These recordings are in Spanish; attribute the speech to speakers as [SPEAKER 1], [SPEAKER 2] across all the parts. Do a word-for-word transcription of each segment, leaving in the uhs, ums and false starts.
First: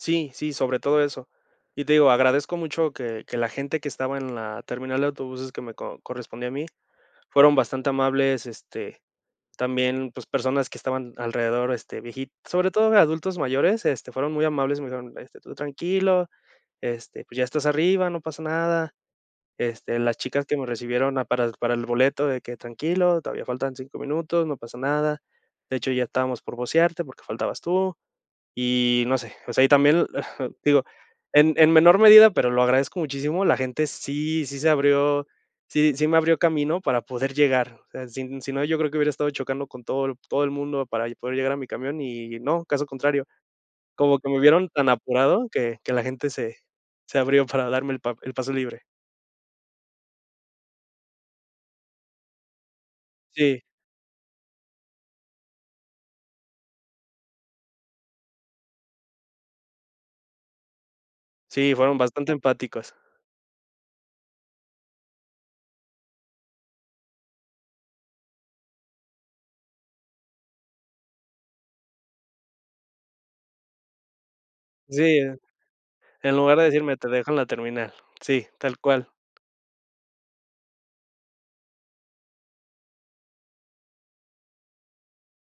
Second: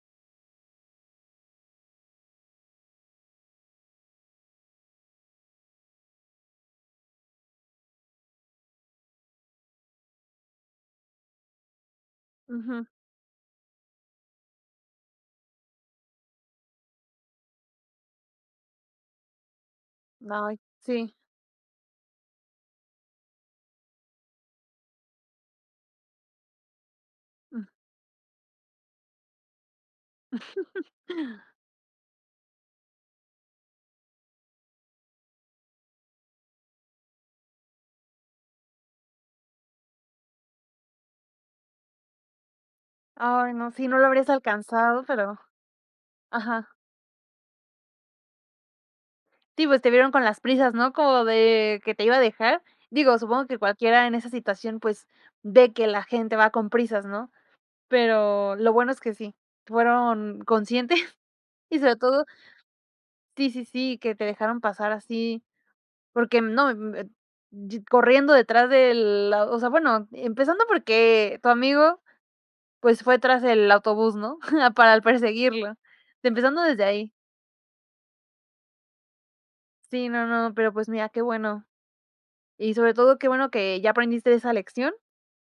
[SPEAKER 1] Sí, sí, sobre todo eso. Y te digo, agradezco mucho que que la gente que estaba en la terminal de autobuses que me co correspondía a mí, fueron bastante amables, este, también, pues personas que estaban alrededor, este, vieji sobre
[SPEAKER 2] Ujú.
[SPEAKER 1] todo de adultos mayores, este, fueron muy amables, me dijeron, este: "Tú tranquilo, este, pues ya estás arriba, no pasa nada". Este, las chicas que
[SPEAKER 2] Ay,
[SPEAKER 1] me
[SPEAKER 2] sí.
[SPEAKER 1] recibieron a para el para el boleto, de que tranquilo, todavía faltan cinco minutos, no pasa nada. De hecho, ya estábamos por vocearte porque faltabas
[SPEAKER 2] Mm.
[SPEAKER 1] tú. Y no sé, o sea y también,, digo, en en menor medida, pero lo agradezco muchísimo, la gente sí sí se abrió sí sí me abrió camino para poder llegar, o sea, sin si no, yo creo que hubiera estado chocando con todo el todo el mundo para y poder llegar a mi camión y no, caso contrario,
[SPEAKER 2] Ay, no, sí, no lo
[SPEAKER 1] como
[SPEAKER 2] habrías
[SPEAKER 1] que me vieron tan
[SPEAKER 2] alcanzado, pero
[SPEAKER 1] apurado que que la gente se
[SPEAKER 2] ajá.
[SPEAKER 1] se abrió para darme el pa el paso libre.
[SPEAKER 2] Sí, pues te vieron con las prisas, ¿no?, como de que te iba a dejar. Digo, supongo que
[SPEAKER 1] Sí.
[SPEAKER 2] cualquiera en esa situación, pues, ve que la gente va con prisas, ¿no? Pero lo bueno es que sí, fueron conscientes,
[SPEAKER 1] Sí,
[SPEAKER 2] y, sobre
[SPEAKER 1] fueron
[SPEAKER 2] todo
[SPEAKER 1] bastante empáticos.
[SPEAKER 2] Sí, sí, sí, que te dejaron pasar así, porque, mm, no, mm, eh yi corriendo detrás de la osea, bueno, e empezando porque tu amigo, pues fue tras el autobús, ¿no?, para l
[SPEAKER 1] Sí, ¿eh?
[SPEAKER 2] perseguirlo.
[SPEAKER 1] En lugar
[SPEAKER 2] Empezando
[SPEAKER 1] de
[SPEAKER 2] desde
[SPEAKER 1] decirme te
[SPEAKER 2] ahí.
[SPEAKER 1] dejo en la terminal. Sí, tal cual.
[SPEAKER 2] Sí, no no, pero, pues, mira, qué bueno. Y, sobre todo, qué bueno que ya aprendiste esa lección.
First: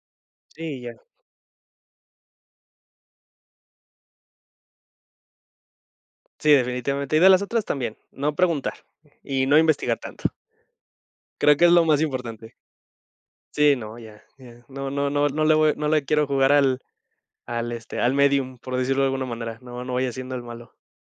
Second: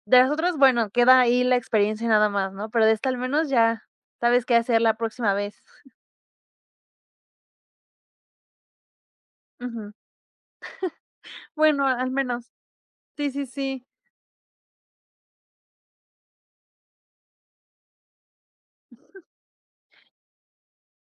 [SPEAKER 2] De las otras,
[SPEAKER 1] Sí,
[SPEAKER 2] bueno,
[SPEAKER 1] ya.
[SPEAKER 2] queda ahí la experiencia nada más, ¿no? Pero de esta al menos ya sabes qué hacer la próxima vez.
[SPEAKER 1] Sí, definitivamente. Y de las otras también, no preguntar, y no
[SPEAKER 2] Ujú.
[SPEAKER 1] investigar tanto. Creo que es lo
[SPEAKER 2] Bueno,
[SPEAKER 1] más
[SPEAKER 2] al menos.
[SPEAKER 1] importante.
[SPEAKER 2] Sí, sí,
[SPEAKER 1] Sí,
[SPEAKER 2] sí.
[SPEAKER 1] no, ya ya, no no no no le voy no le quiero jugar al al, este, al médium, por decirlo de alguna manera, no no vaya siendo el malo.